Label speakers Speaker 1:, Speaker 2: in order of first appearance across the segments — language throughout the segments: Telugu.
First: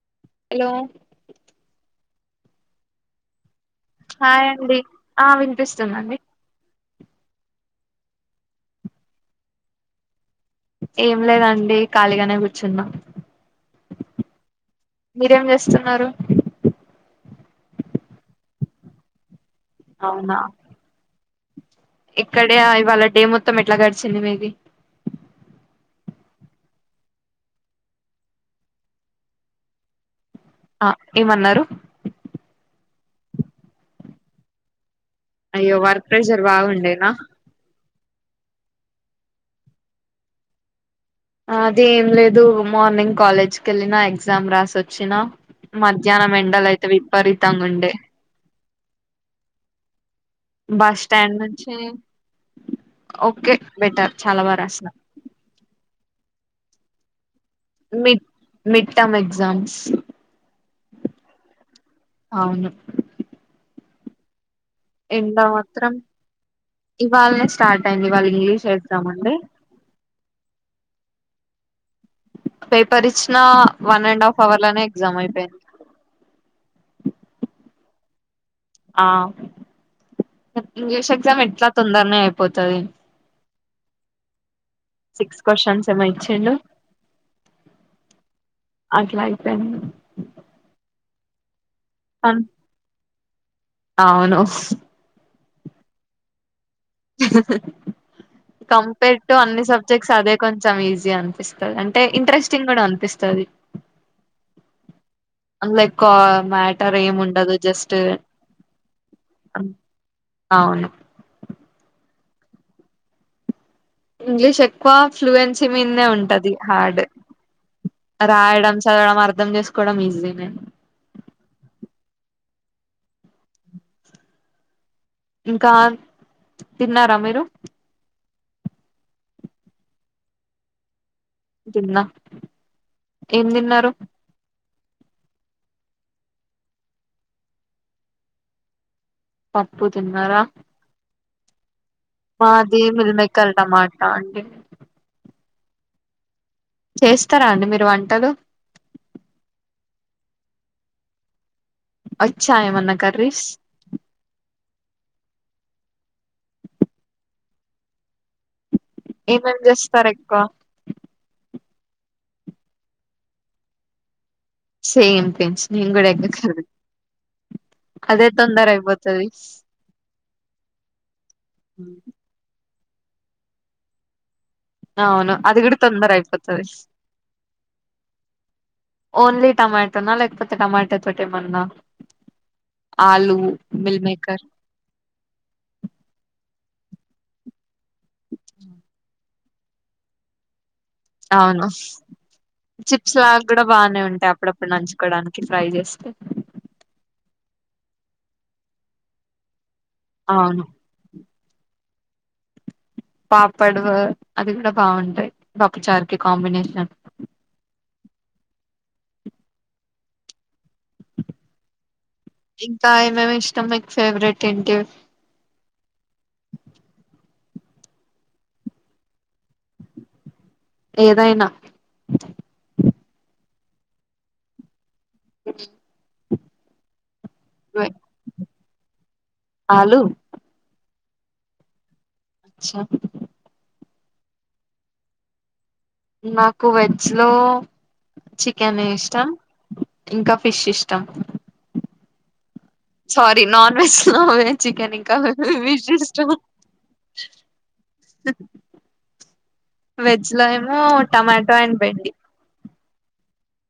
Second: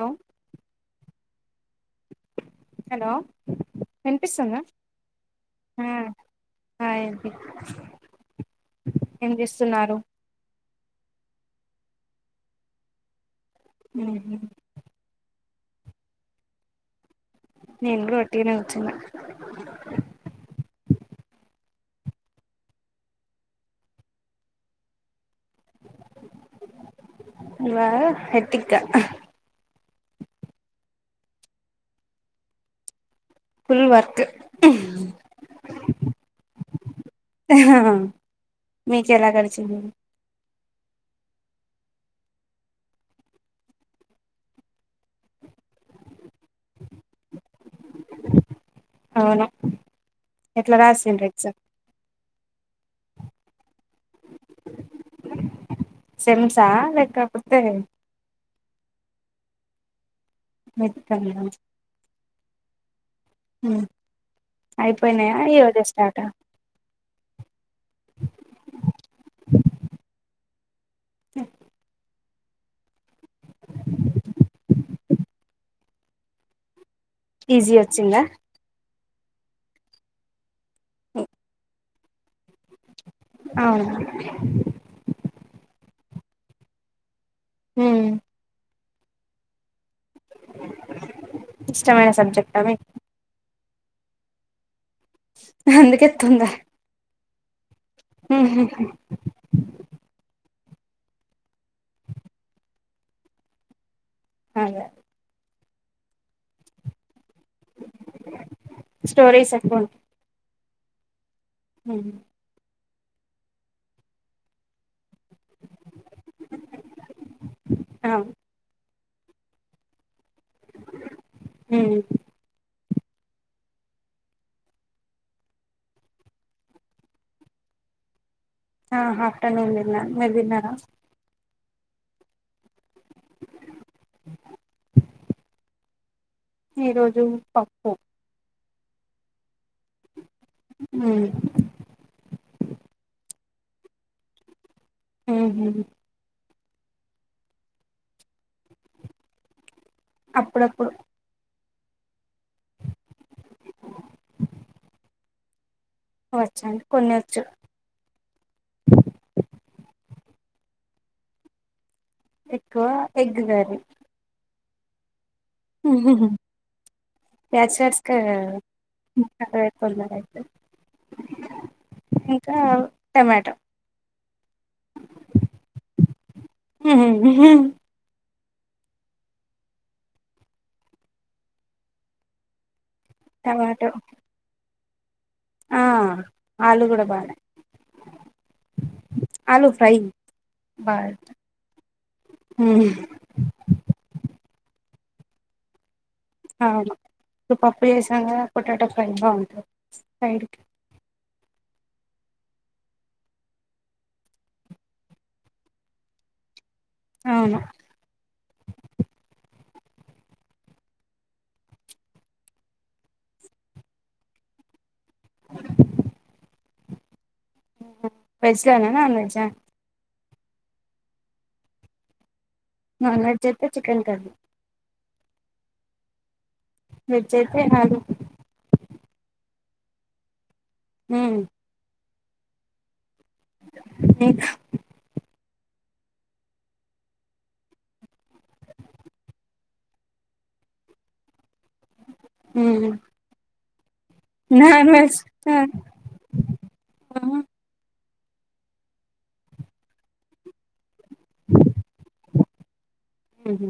Speaker 1: హలో
Speaker 2: హలో
Speaker 1: హలో వినిపిస్తుందా
Speaker 2: హాయ్ండి ఆ వినిపిస్తుందండి
Speaker 1: హాయ్ అండి ఏం చేస్తున్నారు
Speaker 2: ఏం లేదండి ఖాళీగానే కూర్చున్నాం
Speaker 1: మ్ హు
Speaker 2: మీరేం చేస్తున్నారు
Speaker 1: నిను కూడ వట్టిగనే కూర్చున్న
Speaker 2: అవునా ఇక్కడే ఇవాళ డే మొత్తం ఎట్లా గడిచింది మీది
Speaker 1: ఇవా హెట్టిక్క
Speaker 2: ఆ ఏమన్నారు
Speaker 1: ఫుల్ వర్క్
Speaker 2: అయ్యో వర్క్ ప్రెషర్ బాగుండేనా
Speaker 1: మీకేలా గడిచింది
Speaker 2: అది ఏం లేదు మార్నింగ్ కాలేజ్కి వెళ్ళినా ఎగ్జామ్ రాసి వచ్చినా మధ్యాహ్నం ఎండలైతే విపరీతంగా ఉండే
Speaker 1: అవును ఎట్లా
Speaker 2: బస్
Speaker 1: రాసిండ్రు
Speaker 2: స్టాండ్
Speaker 1: ఎగ్జామ్
Speaker 2: నుంచి ఓకే బెటర్ చాలా బా రాసిన
Speaker 1: సేమ్సా లేకపోతే
Speaker 2: మిడ్ మిడ్ టామ్ ఎగ్జామ్స్
Speaker 1: మీట్ టమ్మ
Speaker 2: అవును
Speaker 1: హు అయిపోయినాయా
Speaker 2: ఎండ
Speaker 1: ఈ రోజె
Speaker 2: మాత్రం
Speaker 1: స్టార్ట
Speaker 2: ఇవాళనే స్టార్ట్ అయింది ఇవాళ ఇంగ్లీష్ ఎగ్జామ్స్ ఉండే
Speaker 1: చె
Speaker 2: పేపర్ ఇచ్చిన వన్ అండ్ హాఫ్ అవర్ లనే క్సజమై పోయింది
Speaker 1: ఈజీ వచ్చింద
Speaker 2: ఆ ఇంగ్లీష్ ఎక్జామ్ ఎట్లా తొందర్నె
Speaker 1: అవును
Speaker 2: క్వాషన్స్ ఏమోఇచ్చిండు
Speaker 1: హు
Speaker 2: అట్లాయిపోయింది
Speaker 1: ఇష్టమైన సబ్జెక్ట్ అది
Speaker 2: అవును
Speaker 1: అందుకే తోందా
Speaker 2: కంపెర్డ్ టు అన్ని సబ్జెక్ట్స్ అదే కొంచెం ఈజీ అనిపిస్తుంది అంటే ఇంట్రెస్టింగ్ కూడా అనిపిస్తుంది
Speaker 1: అదే
Speaker 2: అల్లా ఎకో మ్యాటర్ ఏం ఉండదు జస్ట్
Speaker 1: స్టోరీస్ ఎక్కువ
Speaker 2: అవును
Speaker 1: అ
Speaker 2: ఇంగ్లీష్ ఎక్కువ ఫ్లూయెన్సీ మీదే ఉంటది హార్డ్ రాయడం చదవడం అర్థం చేసుకోవడం ఈజీ నే
Speaker 1: ఉమ్
Speaker 2: ఇంకా తిన్నారా మీరు
Speaker 1: హా ఆఫ్టేనూన్ తిన్న మీరు తిన్నారా
Speaker 2: తిన్న ఏం తిన్నారు
Speaker 1: ఈరోజు పప్పు
Speaker 2: పప్పు తిన్నారా
Speaker 1: హమ్
Speaker 2: మాది మిల్మకల్ టమాట అండి
Speaker 1: ఉ హూ
Speaker 2: చేస్తారా అండి మీరు వంటలు
Speaker 1: అప్పుడప్పుడు
Speaker 2: వ చ్చా ఏమన్న కర్రీస్
Speaker 1: వచ్చండి కొన్ని వచ్చు
Speaker 2: ఏమేమ్ చేస్తారా మీరు ఎక్కువ
Speaker 1: ఎక్కువ ఎగ్ కర్రీ
Speaker 2: సేమ్ ఫించ్ నేను కూడా ఎగ్ కర్రీ
Speaker 1: బ్యాచిలర్ కా
Speaker 2: అదే తొందర అయిపోతది
Speaker 1: [unintelligible] అయితే ఇంకా టమాటో
Speaker 2: అవును అది కూడా తొందర అయిపోతాది ఓన్లీ టమాటోనా లేకపోతే టమాటో తొటి ఏమన్నా ఆలూ,
Speaker 1: టమాటో
Speaker 2: మీల్మకర్
Speaker 1: ఆ ఆలు కూడా బానే ఆలూ ఫ్ర్య
Speaker 2: అవును చిప్స్ లాగ కూడా బాగానే ఉంటాయి అప్పుడప్పుడు నంచూ కోడానికి ఫ్రై చేస్తే
Speaker 1: అవును ఇప్పుడు పప్పు చేసాం కదా పొటాటో ఫ్రై. బావుంటది
Speaker 2: అవును పాపడవు అది కూడా బాగుంటాయి ప ప్పుచారుకి కాంబినేషన్
Speaker 1: అవును
Speaker 2: ఇంకా ఏమేమ్ ఇష్టం మీకు ఫేవరెట్ ఏంటివ్
Speaker 1: వెజ్ ఆ కావాలా నాన్వెజ్
Speaker 2: ఏదైనా
Speaker 1: నాన్ వెజ్ అయితే చికెన్ కర్రీ
Speaker 2: [inaudible]
Speaker 1: వెజ్ ఐతే ఆలూ
Speaker 2: ఆలూ
Speaker 1: ఉమ్
Speaker 2: అచ్చ
Speaker 1: ఇంక
Speaker 2: నాకు వెజ్ లో చికెన్ ఇష్టం ఇంకా ఫిష్ ఇష్టం sorry non veg non veg
Speaker 1: non
Speaker 2: chicken ఇంకా
Speaker 1: వెజ్
Speaker 2: ఫిష్ ఇష్టం వెజ్ లో ఏమో టమాటో అండ్ బెండి
Speaker 1: ఉహ్ హూ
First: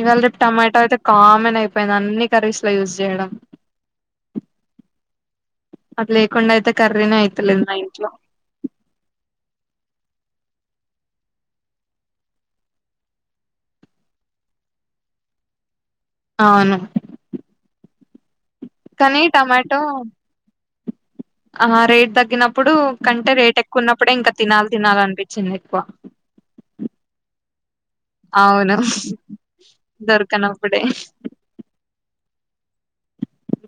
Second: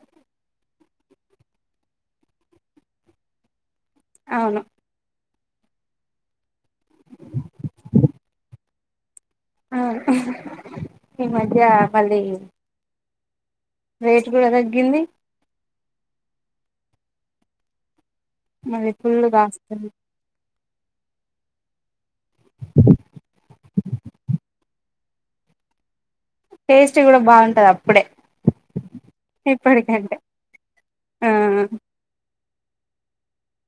Speaker 2: ఇవాళ రేపు టమాటో అయితే కామన్ అయిపోయింది అన్ని కర్రీస్ లో యూజ్ చేయడం
Speaker 1: అవును
Speaker 2: అది లేకుండాయితే కర్రీ నే అయితలేదు మా ఇంట్లో
Speaker 1: ఆ ఈ మధ్య మళ్ళీ రేట్ కూడా తగ్గింది
Speaker 2: అవును
Speaker 1: మళ్ళీ
Speaker 2: కనీ
Speaker 1: ఫుల్
Speaker 2: టమాటో
Speaker 1: కాస్తుంది
Speaker 2: అ హా రేట్ తగ్గినప్పుడు కంటే రేట్ ఎక్కువ ఉన్నప్పుడే ఇంకా తినాలి తినాలనిపించింది ఎక్కువ
Speaker 1: టేస్ట్ కూడా బాగుంటది అబ్ ప్పుడే
Speaker 2: అవును
Speaker 1: ఇప్పటికంటే
Speaker 2: దొరకనప్పుడే
Speaker 1: ఆ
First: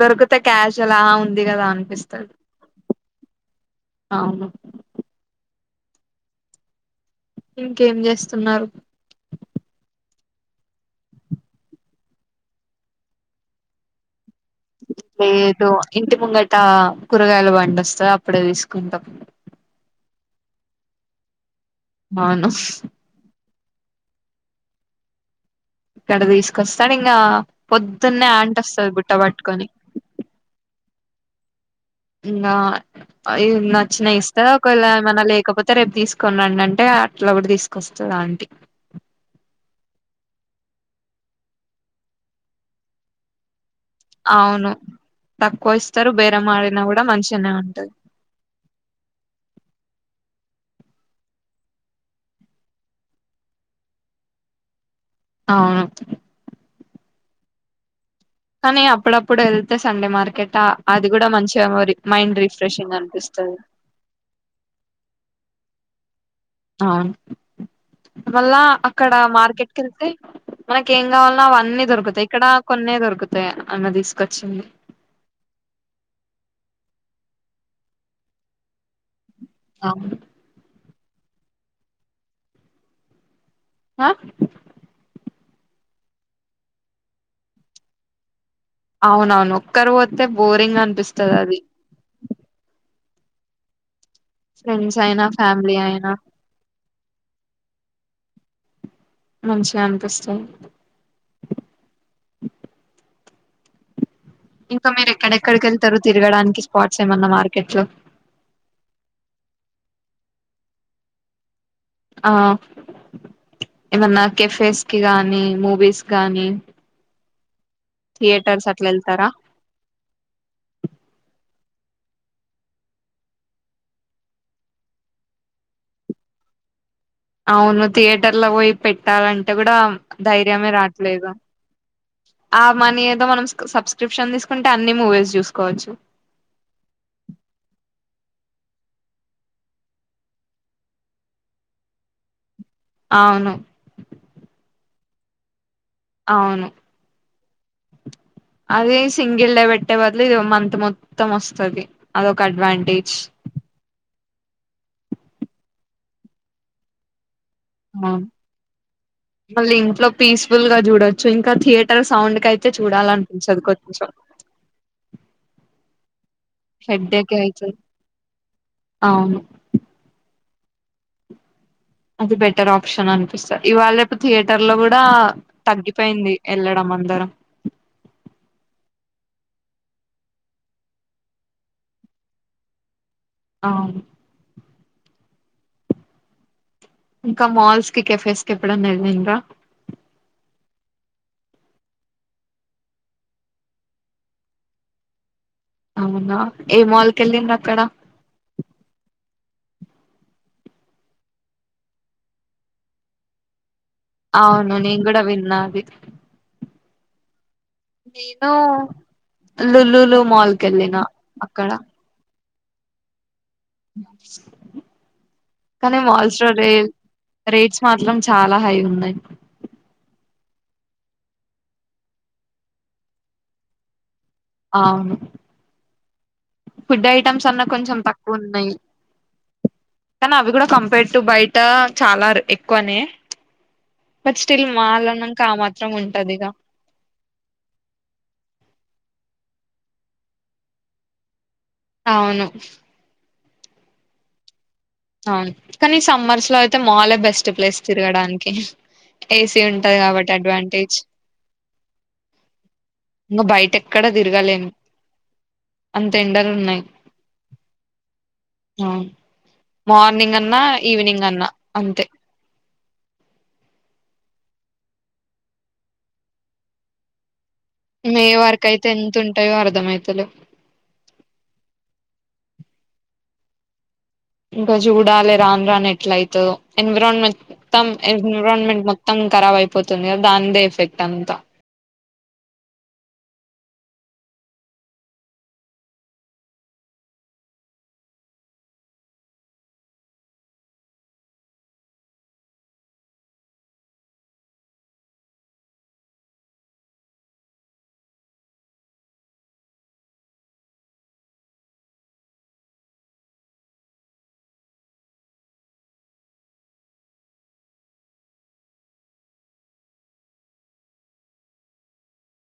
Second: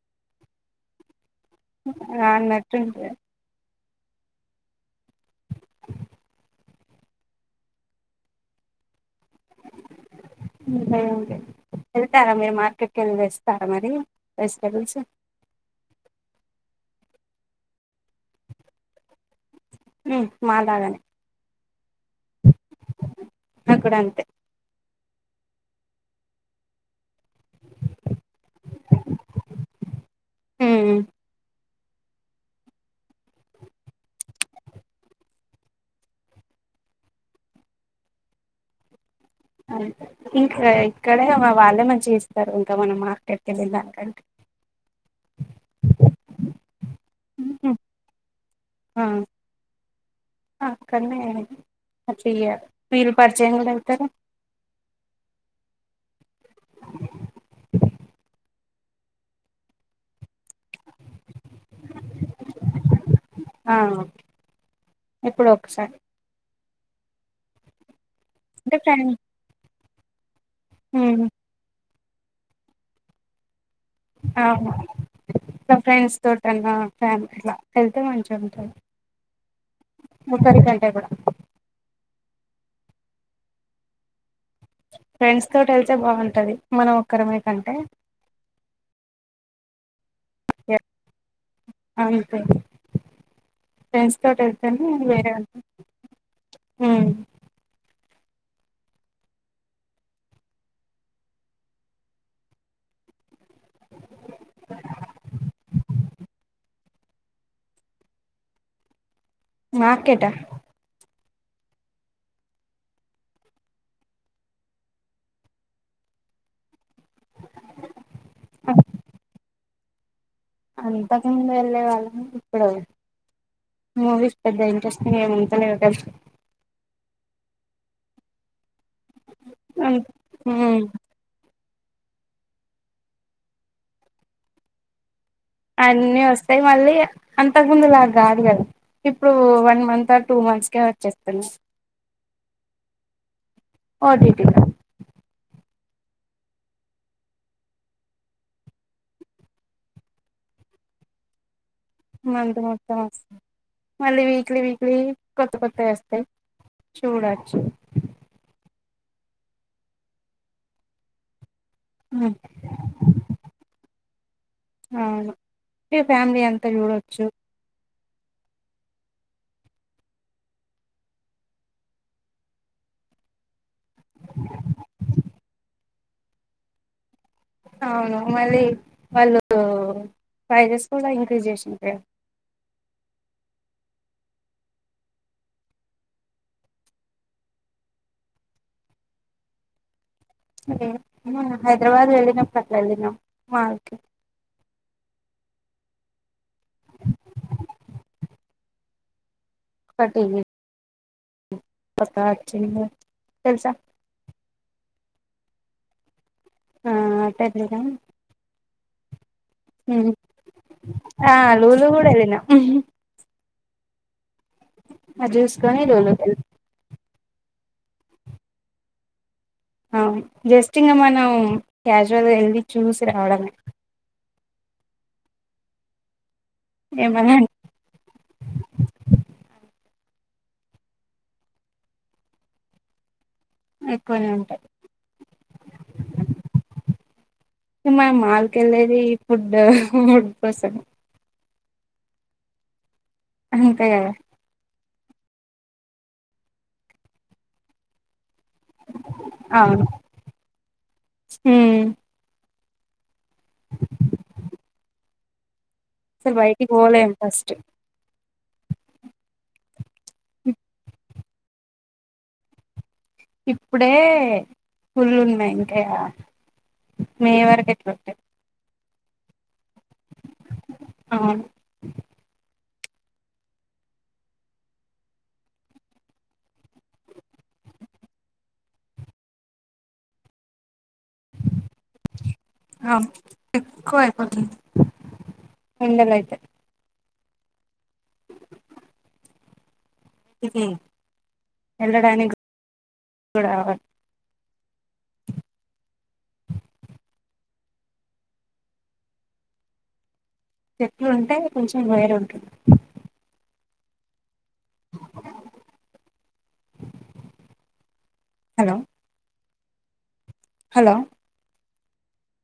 Speaker 2: దొరికుతే క్యాష్ అలా ఉంది కదా అనిపిస్తది
Speaker 1: అన్నట్టుంటది
Speaker 2: అవును ఇంకేం చేస్తున్నారు
Speaker 1: వెళ్తారా మీరు మార్కెట్కి వెళ్ళి తెస్తారా మరి వెజిటబుల్స్
Speaker 2: లేదు ఇంటి ముంగట కూరగాయల పండి వొస్తది అప్పుడే తీసుకుంటాం
Speaker 1: ఉమ్ మాలాగానే
Speaker 2: అవును
Speaker 1: న కూడ అంతే
Speaker 2: ఇక్కడ తీసుకొస్తాడు ఇంకా పొద్దున్నే ఆంట్ వస్తది బుట్ట పట్టుకొని
Speaker 1: ఉమ్
Speaker 2: ఇంగా నచ్చినయి ఇస్త్ ఒకవేళ ఏమన్నా లేకపోతే రేపు తీసుకుని రండి అంటే అట్లా కూడా తీసుకొస్ ఆంటి
Speaker 1: ఇంకా ఇక్కడే వాళ్ళే మంచిగా ఇస్తారు ఇంకా మనం మార్కెట్కి వెళ్ళిన దానికంటే
Speaker 2: అవును తక్కువ ఇస్తారు బేర మ డిన కూడా మంచిగానే
Speaker 1: ఉహు,
Speaker 2: ఉంటది
Speaker 1: ఒక్కరినే అట్ల ఇగ పీర్ పరిచయం కూడా అవుతారు
Speaker 2: అవును కానీ అప్పుడప్పుడు వెళ్తే సండే మార్కెటా అది కూడా మంచి మెమరీ మైండ్ రిఫ్రెషింగ్గా అనిపిస్తది
Speaker 1: ఆ, ఎప్పుడో ఒకసారి
Speaker 2: అవును మళ్ళా
Speaker 1: అంటే
Speaker 2: అక్కడ
Speaker 1: ఫ్రెండ్
Speaker 2: మార్కెట్కి వెళ్తే మనకి ఏం
Speaker 1: హ్మ్
Speaker 2: కావాల్నో అవన్నీ దొరుకుతాయి ఇక్కడ కొన్నే దొరుకుతాయి అమ్మ తీసుకొచ్చింది
Speaker 1: అవును ఇలా ఫ్రెండ్స్ తోటి అన్న ఫ్యామి ఇట్లా వెళ్తే మంచిగా ఉంటుంది
Speaker 2: అవును
Speaker 1: ముకరి కంటె కూడా
Speaker 2: ఆ
Speaker 1: ఫ్రెండ్స్ తోటి వెళ్తే బాగుంటుంది మనం ఒకరిమేకంటే
Speaker 2: అవునవును ఒక్కరు పోతే బోరింగ్
Speaker 1: యాహ్!
Speaker 2: అనిపిస్తది అది
Speaker 1: అంతే ఫ్రెండ్స్ తోటి వెళ్తేనే
Speaker 2: ఫ్రెండ్స్ అయినా
Speaker 1: వేరే ఉంటుంది
Speaker 2: ఫ్యామిలీ అయినా
Speaker 1: ఉమ్
Speaker 2: మంచిగా అనిపిస్తుంది ఇంకా మీరు ఎక్కడక్కడికి వెళ్తారు తిరగడానికి స్పాట్స్ ఏమన్నా మార్కెట్ లో
Speaker 1: మార్కెటా
Speaker 2: ఆ ఏమన్నా కెఫేస్ కి గానీ మూవీస్ గానీ థియేటర్స్ అట్లా వెళ్తారా
Speaker 1: అంతకు ముందు వెళ్ళే వాళ్ళం ఇప్పుడు మూవీస్ పెద్ద ఇంట్రెస్ట్ని మముంతనే అసలు
Speaker 2: అవును థియేటర్ లో పోయి పెట్టాలంటే కూడా
Speaker 1: అంత
Speaker 2: ధైర్యమే
Speaker 1: హ్మ్
Speaker 2: రాట్లేదు ఆ మనీ ఏదో మనం సబ్స్క్రిప్షన్ తీసుకుంటే అన్ని మూవీస్ చూస్త
Speaker 1: అన్ని వస్తాయి మళ్ళీ గా అంత ముందులా రాదు కదా ఇప్పుడు వన్ మంత్ ఆ టూ మంత్స్ కే వచ్చేస్తున్నాయి
Speaker 2: అవును
Speaker 1: ఓ టి టి ల
Speaker 2: అవును అది సింగిల్ డే పెట్టే బదుల ఇది మంత్ మొత్తం వస్తుది
Speaker 1: మంత్ మొత్తం వస్తుంది మళ్ళీ [unintelligible] కొత్త కొత్తవి వస్తాయి చూడాలి
Speaker 2: ఆ మళ్ళీ ఇంట్లో పీస్ఫుల్ గా చూడొచ్చు ఇ థియేటర్ సౌండ్ క అయితే చూడాలనిపించదు కొంచెం
Speaker 1: అవును ఫ్యామిలీ అంతా చూడవచ్చు
Speaker 2: హెడ్డేక్ అయితది అవును అది బెటర్ ఆప్షన్ అనిపిస్తంది ఇవాళ రేపు థియేటర్ లో కూడా తగ్గి అ పోయింది వెళ్ళడం అందరం
Speaker 1: అవును మళ్ళీ వాళ్ళు ప్రైసెస్ కూడా ఇంక్రీజ్ చేసి
Speaker 2: అవును ఇంకా మాల్స్ కి కేఫేస్ కి ఎప్పుడన్నా వెళ్ళరా
Speaker 1: లేదు హైదరాబాద్ కి వెళ్ళినప్పుడు వెళ్ళిన మాల్ కి
Speaker 2: అవునా ఏ మాల్కి వెళ్ళింది అక్కడ
Speaker 1: పటివి పతచ్చ తెలుసా
Speaker 2: అవును నేను కూడా విన్నా అది
Speaker 1: ఆ
Speaker 2: నేను
Speaker 1: హ
Speaker 2: లుల్లులు మాల్ కి వెళ్ళిన
Speaker 1: ఆ
Speaker 2: అక్కడ
Speaker 1: లులు కూడాడదిన చూసుకొని
Speaker 2: కానీ
Speaker 1: లూలు వెళ్ళినాం.
Speaker 2: మోల్స్లో రైల్ రేట్స్ మాత్రం చాలా హై ఉన్నాయి
Speaker 1: అవు జస్ట్ ఇంకా మనం క్యాజువల్గా వెళ్ళి చూసి రావడమే
Speaker 2: ఆను ఫుడ్
Speaker 1: ఏమన్నా
Speaker 2: ఐటమ్స్ అన్నా కొంచెం తక్కువ ఉన్నాయి కానీ అవి కూడా కంపేర్ టు బయట చాలా ఎక్కువనే
Speaker 1: ఎక్కువనే
Speaker 2: బట్
Speaker 1: ఉంటాయి
Speaker 2: స్టిల్ మాలాన్నాక ఆ మాత్రం ఉంటది ఇక
Speaker 1: మా మాల్క వెళ్ళేది ఈ ఫుడ్ ఫుడ్ కోసం
Speaker 2: అవును
Speaker 1: అంతే కదా
Speaker 2: అవును కానీ సమ్మర్స్ లో అయితే మల్ బెస్ట్ ప్లేస్ తిరగడానికి ఏసీ
Speaker 1: అవును
Speaker 2: ఉంటది కాబట్టి అడ్వాంటేజ్
Speaker 1: హ్మ్
Speaker 2: ఇంకా బయట ఎక్కడా తిరగాలేం అంత
Speaker 1: అసలు
Speaker 2: ఎండలు
Speaker 1: బయటికి
Speaker 2: ఉన్నాయి
Speaker 1: పోలేం ఫస్ట్
Speaker 2: మార్నింగ్ అన్నా ఈవినింగ్ అన్నా అంతే
Speaker 1: ఇప్పుడే ఫుల్ ఉన్నాయి ఇంకా మే వరకు ఎట్లుంటాయి
Speaker 2: మే వరకు అయితే ఎంత ఉంటాయో అర్ధమవుతలేవు.
Speaker 1: అవును
Speaker 2: ఇంకా చూడాలి రాని రాని ఎట్ల అవుతుందో ఎన్విరాన్మెంట్ మొత్తం ఎన్విరాన్మెంట్ మొత్తం ఖరాబ్ అయిపోతుంది దాని దే ఎఫెక్ట్ అంతా
Speaker 1: ఎక్కువ అయిపోతుంది ఎండలయితే ఇది వెళ్ళడానికి రావాలి. చెట్లు ఉంటే కొంచెం వైర్ ఉంటుంది. Hello hello